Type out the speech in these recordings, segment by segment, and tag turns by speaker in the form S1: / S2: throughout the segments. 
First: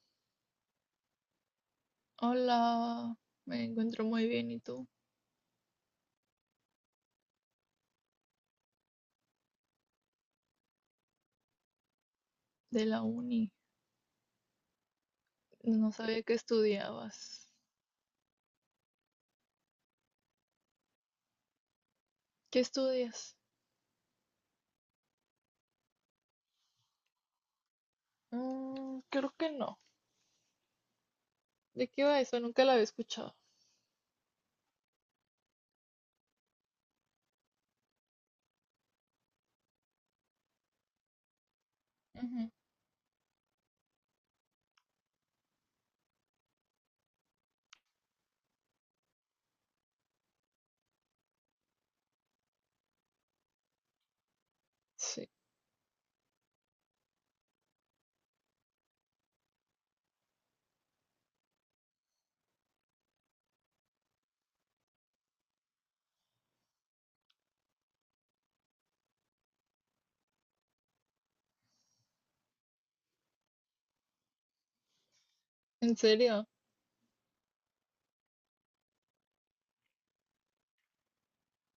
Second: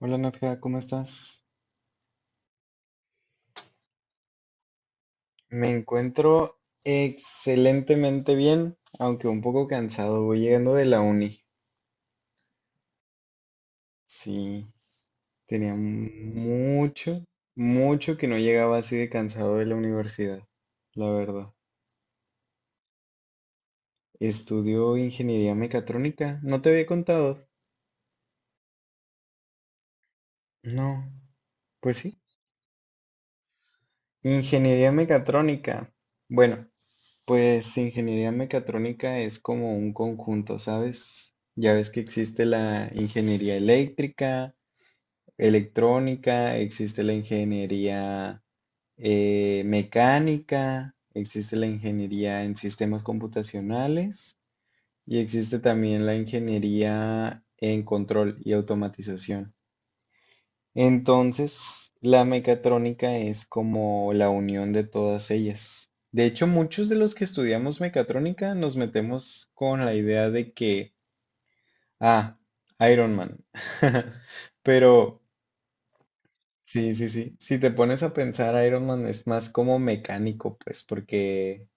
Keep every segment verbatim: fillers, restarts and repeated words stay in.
S1: Hola Nadja, ¿cómo estás?
S2: Hola, me encuentro muy bien. ¿Y tú?
S1: Me encuentro excelentemente bien, aunque un poco cansado. Voy llegando de la uni.
S2: De la uni.
S1: Sí, tenía
S2: No sabía que
S1: mucho,
S2: estudiabas.
S1: mucho que no llegaba así de cansado de la universidad, la verdad.
S2: ¿Qué estudias?
S1: Estudio ingeniería mecatrónica. ¿No te había contado?
S2: Mm, creo que no.
S1: No,
S2: ¿De
S1: pues
S2: qué
S1: sí.
S2: va eso? Nunca la había escuchado.
S1: Ingeniería mecatrónica. Bueno, Pues ingeniería mecatrónica es como un conjunto, ¿sabes? Ya ves que existe
S2: Ujú.
S1: la ingeniería eléctrica, electrónica, existe la ingeniería eh, mecánica, existe la ingeniería en sistemas computacionales y
S2: Sí.
S1: existe también la ingeniería en control y automatización. Entonces, la mecatrónica es como la unión de todas ellas. De hecho, muchos de los que estudiamos mecatrónica nos metemos con la idea de que, ah, Iron Man. Pero,
S2: ¿En serio?
S1: sí, sí, sí. Si te pones a pensar, Iron Man es más como mecánico, pues, porque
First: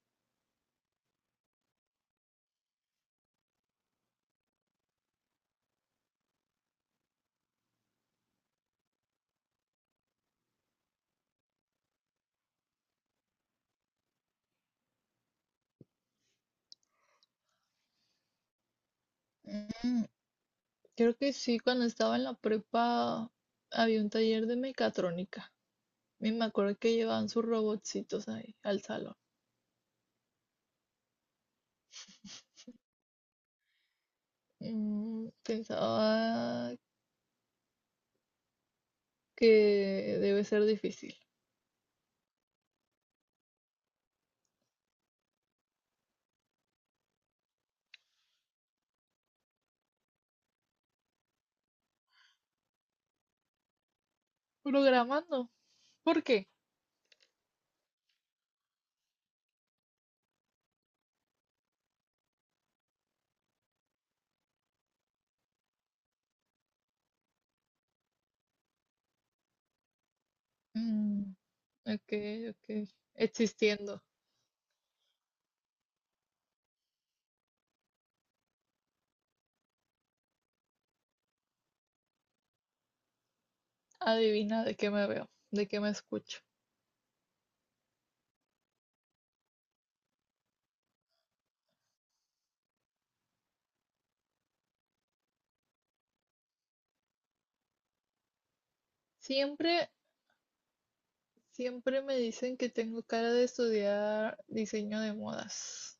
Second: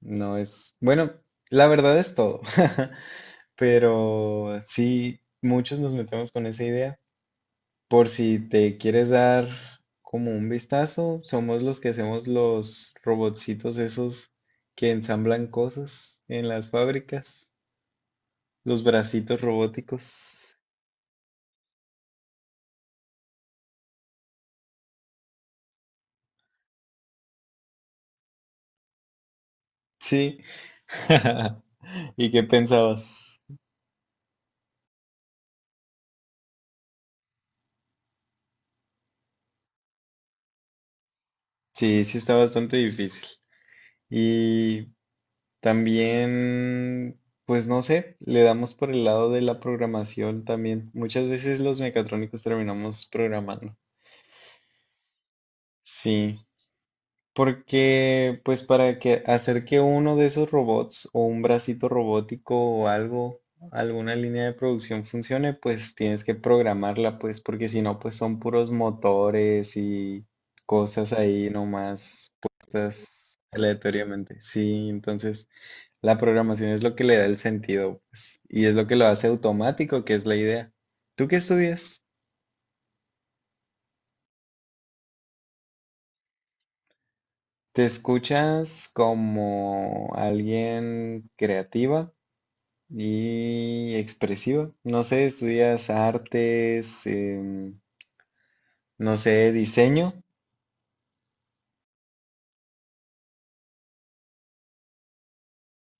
S1: no es... Bueno, la verdad es todo. Pero sí, muchos nos metemos con esa idea. Por si te quieres dar como un vistazo, somos los que hacemos los robotcitos esos que ensamblan cosas en las fábricas, los bracitos
S2: Mm,
S1: robóticos.
S2: Creo que sí, cuando estaba en la prepa había un taller de mecatrónica. Y me acuerdo que llevaban sus robotcitos ahí al salón.
S1: Sí. ¿Y qué pensabas?
S2: Mm, pensaba que debe ser difícil.
S1: Sí, sí está bastante difícil. Y también, pues no sé, le damos por el lado de la programación también. Muchas veces los mecatrónicos terminamos programando.
S2: Programando. ¿Por
S1: Sí.
S2: qué?
S1: Porque, pues para que hacer que uno de esos robots o un bracito robótico o algo, alguna línea de producción funcione, pues tienes que programarla, pues porque si no, pues son puros motores y cosas
S2: Mm.
S1: ahí
S2: Ok,
S1: nomás
S2: ok.
S1: puestas
S2: Existiendo.
S1: aleatoriamente. Sí, entonces la programación es lo que le da el sentido, pues, y es lo que lo hace automático, que es la idea. ¿Tú qué estudias?
S2: Adivina de qué me veo, de qué me escucho.
S1: ¿Te escuchas como alguien creativa? Y expresiva. No sé, estudias artes, em, no sé,
S2: Siempre,
S1: diseño.
S2: siempre me dicen que tengo cara de estudiar diseño de modas.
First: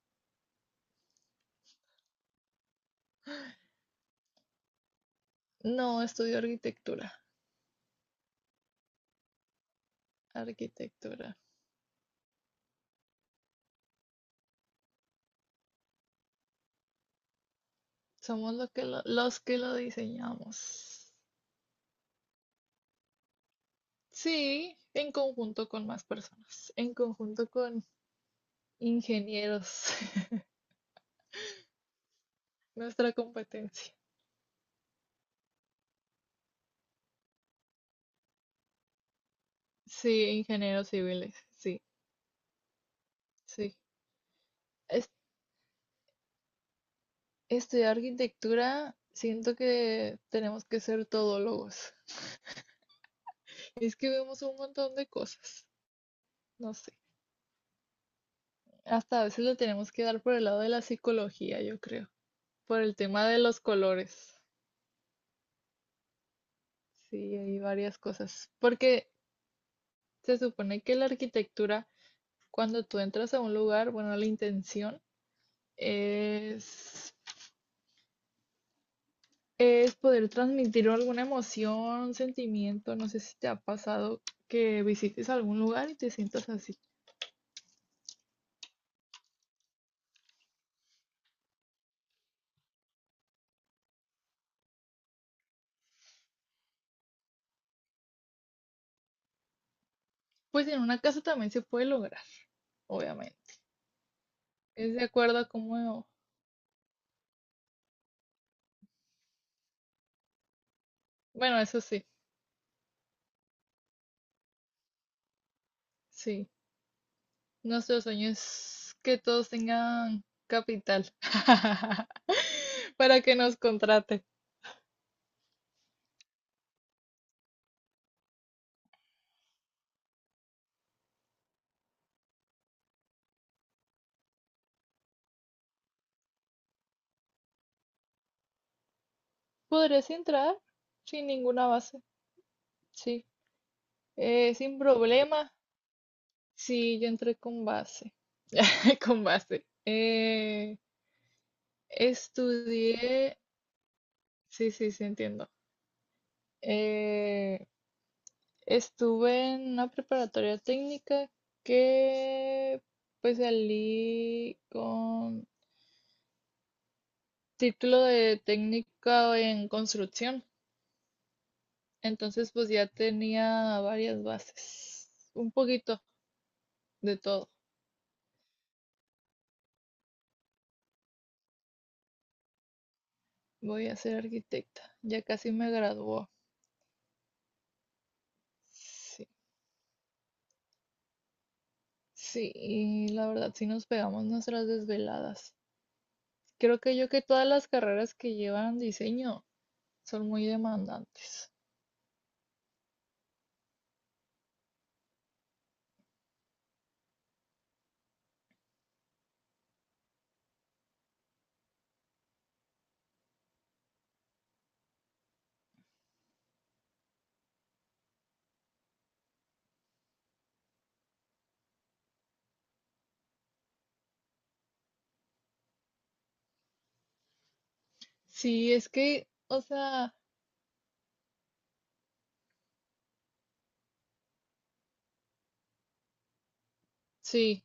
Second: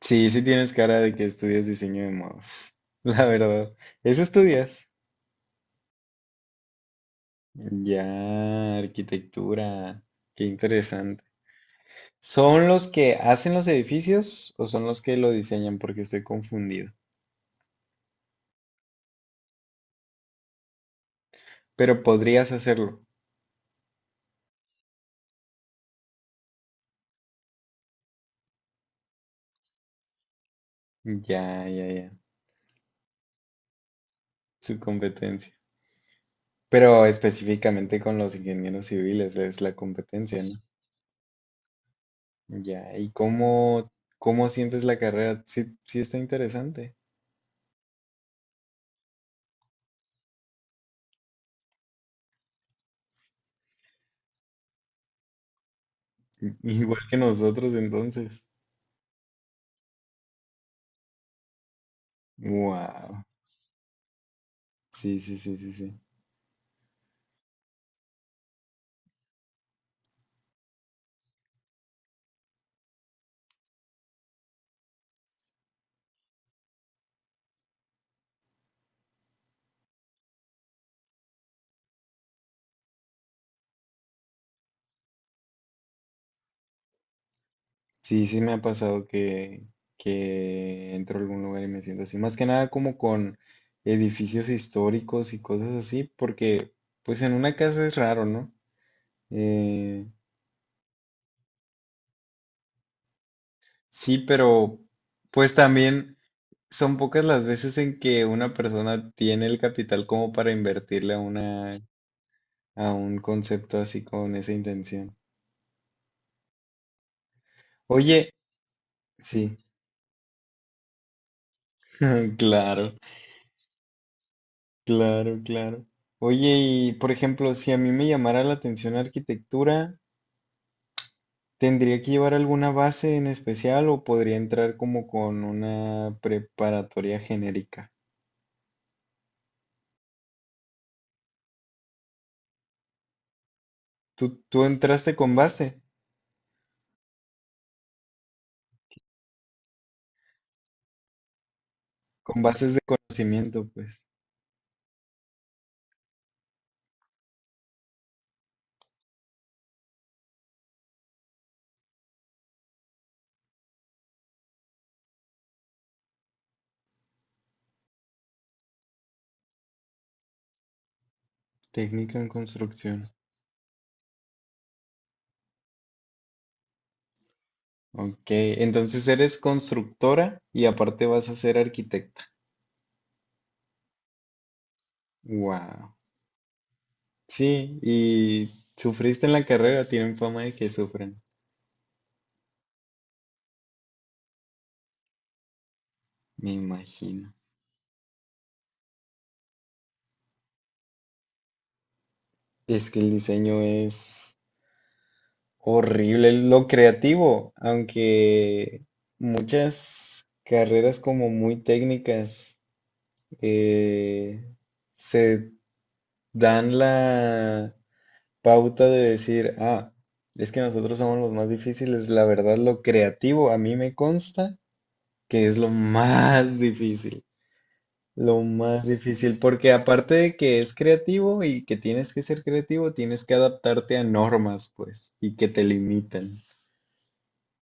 S1: Sí, sí tienes cara de que estudias diseño de modos. La verdad. ¿Eso estudias?
S2: No, estudio arquitectura.
S1: Ya, arquitectura. Qué interesante.
S2: Arquitectura.
S1: ¿Son los que hacen los edificios o son los que lo diseñan? Porque estoy confundido.
S2: Somos los que lo- los que lo diseñamos.
S1: Pero podrías hacerlo.
S2: Sí, en conjunto con más personas, en conjunto con ingenieros,
S1: Ya, ya, ya.
S2: nuestra competencia.
S1: Su competencia. Pero específicamente con los ingenieros civiles es la
S2: Sí,
S1: competencia, ¿no?
S2: ingenieros civiles, sí,
S1: Ya, ¿y
S2: sí.
S1: cómo, cómo sientes la carrera? Sí, sí está interesante.
S2: Estudiar arquitectura, siento que tenemos que ser todólogos. Es que vemos un montón de cosas, no sé.
S1: Igual que nosotros entonces.
S2: Hasta a veces lo tenemos que dar por el lado de la psicología, yo creo, por el
S1: Wow.
S2: tema de los colores.
S1: Sí, sí, sí, sí, sí.
S2: Sí, hay varias cosas. Porque se supone que la arquitectura, cuando tú entras a un lugar, bueno, la intención es, es poder transmitir alguna emoción, un sentimiento. No sé si te ha pasado que visites algún lugar y te sientas así.
S1: Sí, sí me ha pasado que, que entro a algún lugar y me siento así. Más que nada como con edificios históricos y cosas así, porque pues en una casa es raro, ¿no? Eh,
S2: Pues en una casa también se puede lograr, obviamente.
S1: sí, pero
S2: Es de acuerdo a
S1: pues
S2: cómo...
S1: también son pocas las veces en que una persona tiene el capital como para invertirle a
S2: Bueno,
S1: una
S2: eso sí,
S1: a un concepto así con esa intención.
S2: sí. Nuestro sueño
S1: Oye,
S2: es que todos
S1: sí,
S2: tengan capital
S1: claro,
S2: para que nos contrate.
S1: claro, claro. Oye, y por ejemplo, si a mí me llamara la atención arquitectura, ¿tendría que llevar alguna base en especial o podría entrar como con una preparatoria genérica?
S2: Podrías entrar sin ninguna base, sí.
S1: Tú,
S2: Eh,
S1: tú
S2: sin
S1: entraste con
S2: problema.
S1: base,
S2: Sí, yo entré con base. Con base. Eh,
S1: con bases de
S2: estudié...
S1: conocimiento, pues,
S2: Sí, sí, sí, entiendo. Eh, Estuve en una preparatoria técnica que pues salí con título de técnica en construcción.
S1: técnica en
S2: Entonces pues ya
S1: construcción.
S2: tenía varias bases, un poquito de todo.
S1: Ok, entonces eres constructora y aparte vas a ser arquitecta.
S2: Voy a ser arquitecta, ya casi me
S1: Wow.
S2: graduó.
S1: Sí, y
S2: Sí,
S1: sufriste en la carrera, tienen fama de que sufren,
S2: sí, y la verdad sí nos pegamos nuestras desveladas.
S1: me
S2: Creo que yo que
S1: imagino.
S2: todas las carreras que llevan diseño son muy demandantes.
S1: Es que el diseño es horrible, lo creativo, aunque muchas carreras como muy técnicas eh, se dan la pauta de decir, ah, es que nosotros somos los más difíciles, la verdad, lo creativo a mí me consta que es lo más difícil. Lo
S2: Sí,
S1: más
S2: es que,
S1: difícil,
S2: o
S1: porque
S2: sea...
S1: aparte de que es creativo y que tienes que ser creativo, tienes que adaptarte a normas, pues, y que te limitan.
S2: Sí,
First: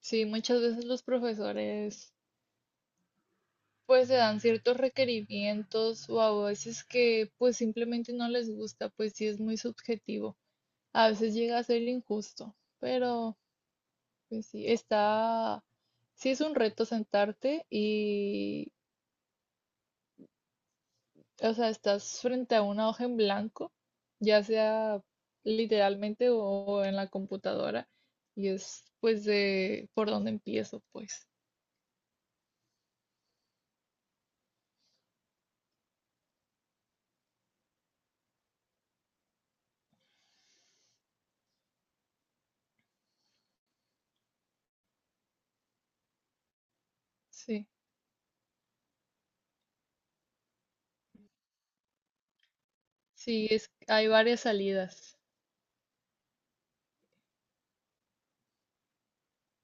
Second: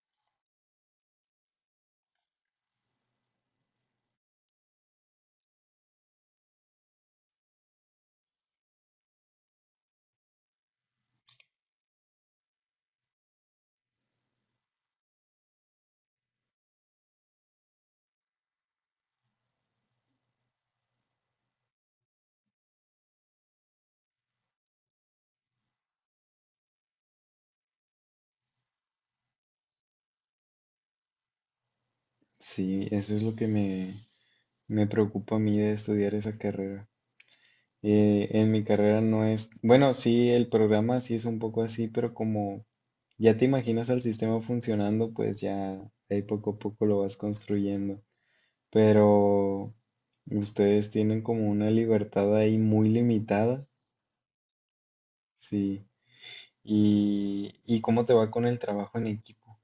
S2: sí, muchas veces los profesores pues se dan ciertos requerimientos o a veces que pues simplemente no les gusta, pues sí es muy subjetivo. A veces llega a ser injusto, pero pues sí, está, sí es un reto sentarte y, o sea, estás frente a una hoja en blanco, ya sea literalmente o en la computadora, y es pues de por dónde empiezo, pues,
S1: Sí, eso es lo que me, me preocupa a mí de estudiar esa carrera. Eh, en mi carrera no es, bueno, sí, el programa sí es un poco así, pero como ya te imaginas al sistema funcionando, pues ya ahí poco a poco lo vas
S2: sí.
S1: construyendo. Pero ustedes tienen como una libertad ahí muy
S2: Sí,
S1: limitada.
S2: es, hay varias salidas.
S1: Sí. y, y cómo te va con el trabajo en equipo.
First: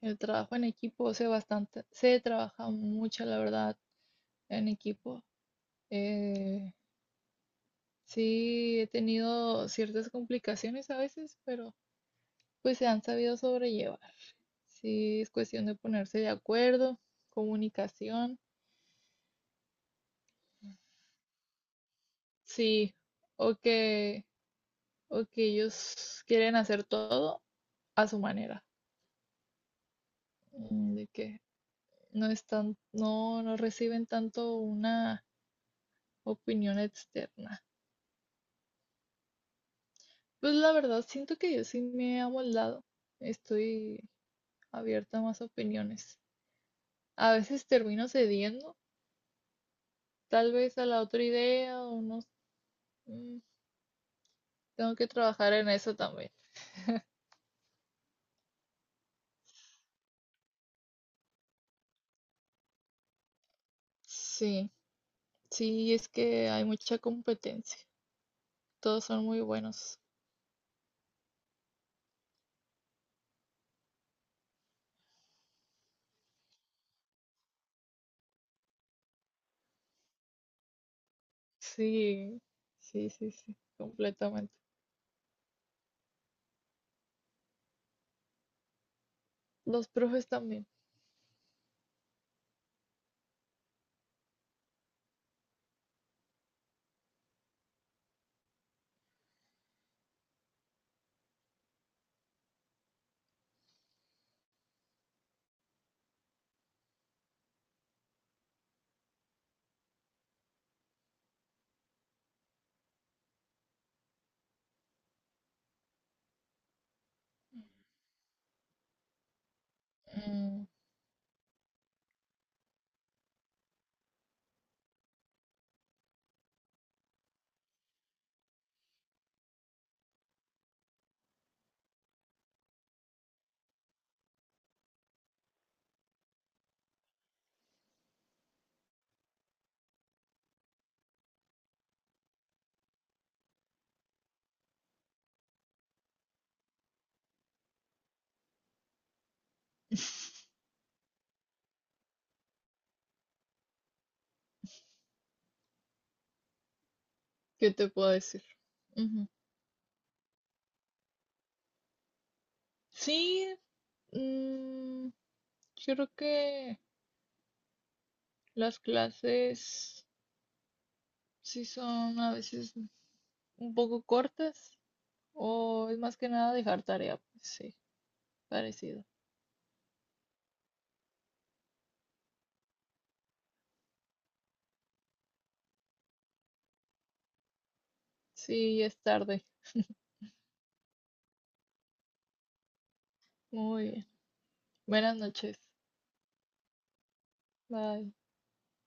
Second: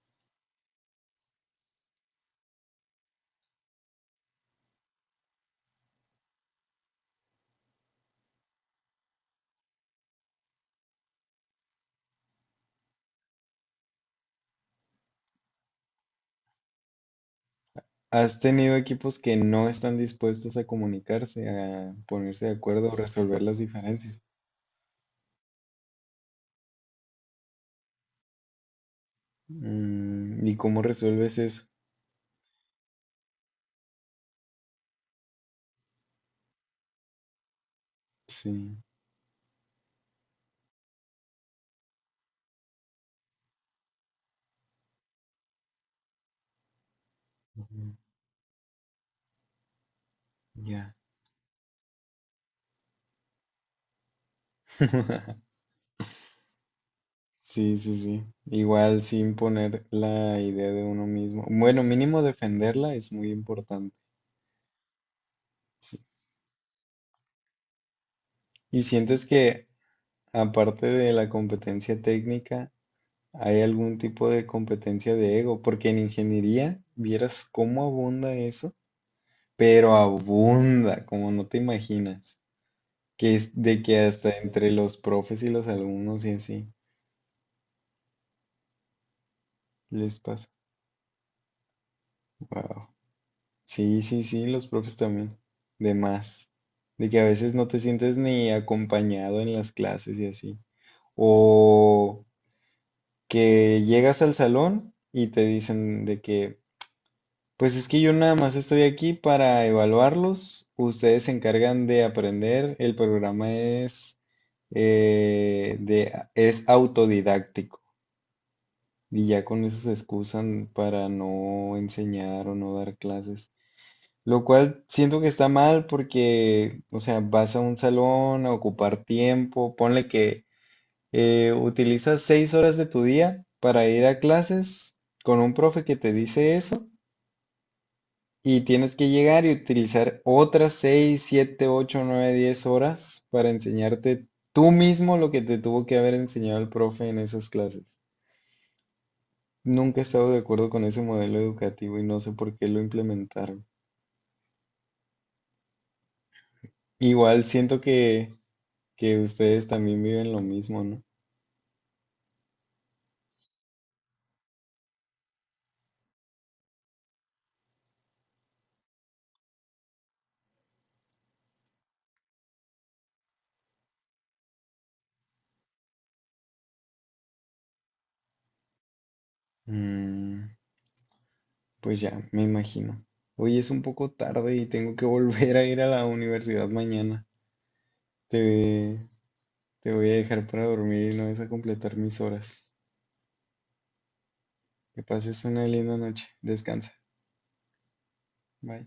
S2: El trabajo en equipo se bastante, se trabaja mucho, la verdad, en equipo. Eh, sí, he tenido ciertas complicaciones a veces, pero pues se han sabido sobrellevar. Sí, es cuestión de ponerse de acuerdo,
S1: ¿Has
S2: comunicación,
S1: tenido equipos que no están dispuestos a comunicarse, a ponerse de acuerdo
S2: sí,
S1: o resolver
S2: o
S1: las diferencias?
S2: que, o que ellos quieren hacer todo a su manera,
S1: Mm, ¿y cómo
S2: mm, de
S1: resuelves
S2: que
S1: eso?
S2: no están, no, no reciben tanto una opinión externa.
S1: Sí,
S2: Pues la verdad, siento que yo sí me he amoldado. Estoy abierta a más opiniones. A veces
S1: ujú,
S2: termino cediendo, tal vez a
S1: ya.
S2: la otra idea o no. Mm. Tengo que trabajar en eso también.
S1: Sí, sí, sí. Igual sin poner la idea de uno mismo. Bueno, mínimo defenderla es muy importante.
S2: Sí, sí,
S1: Sí.
S2: es que hay mucha competencia.
S1: ¿Y
S2: Todos son
S1: sientes
S2: muy
S1: que
S2: buenos.
S1: aparte de la competencia técnica, hay algún tipo de competencia de ego, porque en ingeniería vieras cómo abunda eso, pero abunda, como no te imaginas,
S2: Sí, sí, sí,
S1: que es
S2: sí,
S1: de que hasta
S2: completamente.
S1: entre los profes y los alumnos y así
S2: Los
S1: les
S2: profes
S1: pasa.
S2: también.
S1: Wow. Sí, sí, sí, los profes también, de más, de que a veces no te sientes ni acompañado en las clases y así. O que llegas al salón y te dicen de que pues es que yo nada más estoy aquí para evaluarlos. Ustedes se encargan de aprender. El programa es, eh, de, es autodidáctico y ya con eso se
S2: Mm,
S1: excusan para no enseñar o no dar clases. Lo cual siento que está mal porque, o sea, vas a un salón a ocupar tiempo. Ponle que eh, utilizas seis horas de tu día para ir a clases con un profe que te dice eso. Y tienes que llegar y utilizar otras seis siete ocho nueve diez horas para enseñarte tú mismo lo que te tuvo que haber enseñado el profe en esas clases. Nunca he estado de acuerdo con ese modelo educativo y no sé por qué lo implementaron. Igual
S2: ¿qué
S1: siento
S2: te puedo
S1: que,
S2: decir?
S1: que
S2: Ujú.
S1: ustedes también viven lo mismo, ¿no?
S2: Sí, mm, yo creo que las clases... Sí son a veces un poco cortas o es más que nada dejar tarea, pues. Sí, parecido.
S1: Mm, pues ya, me imagino. Hoy es un poco tarde y tengo que volver a ir a la universidad mañana.
S2: Sí, es
S1: Te,
S2: tarde.
S1: te voy a dejar para dormir y no vas a completar mis horas.
S2: Muy bien.
S1: Que
S2: Buenas
S1: pases
S2: noches.
S1: una linda noche. Descansa.
S2: Bye.
S1: Bye.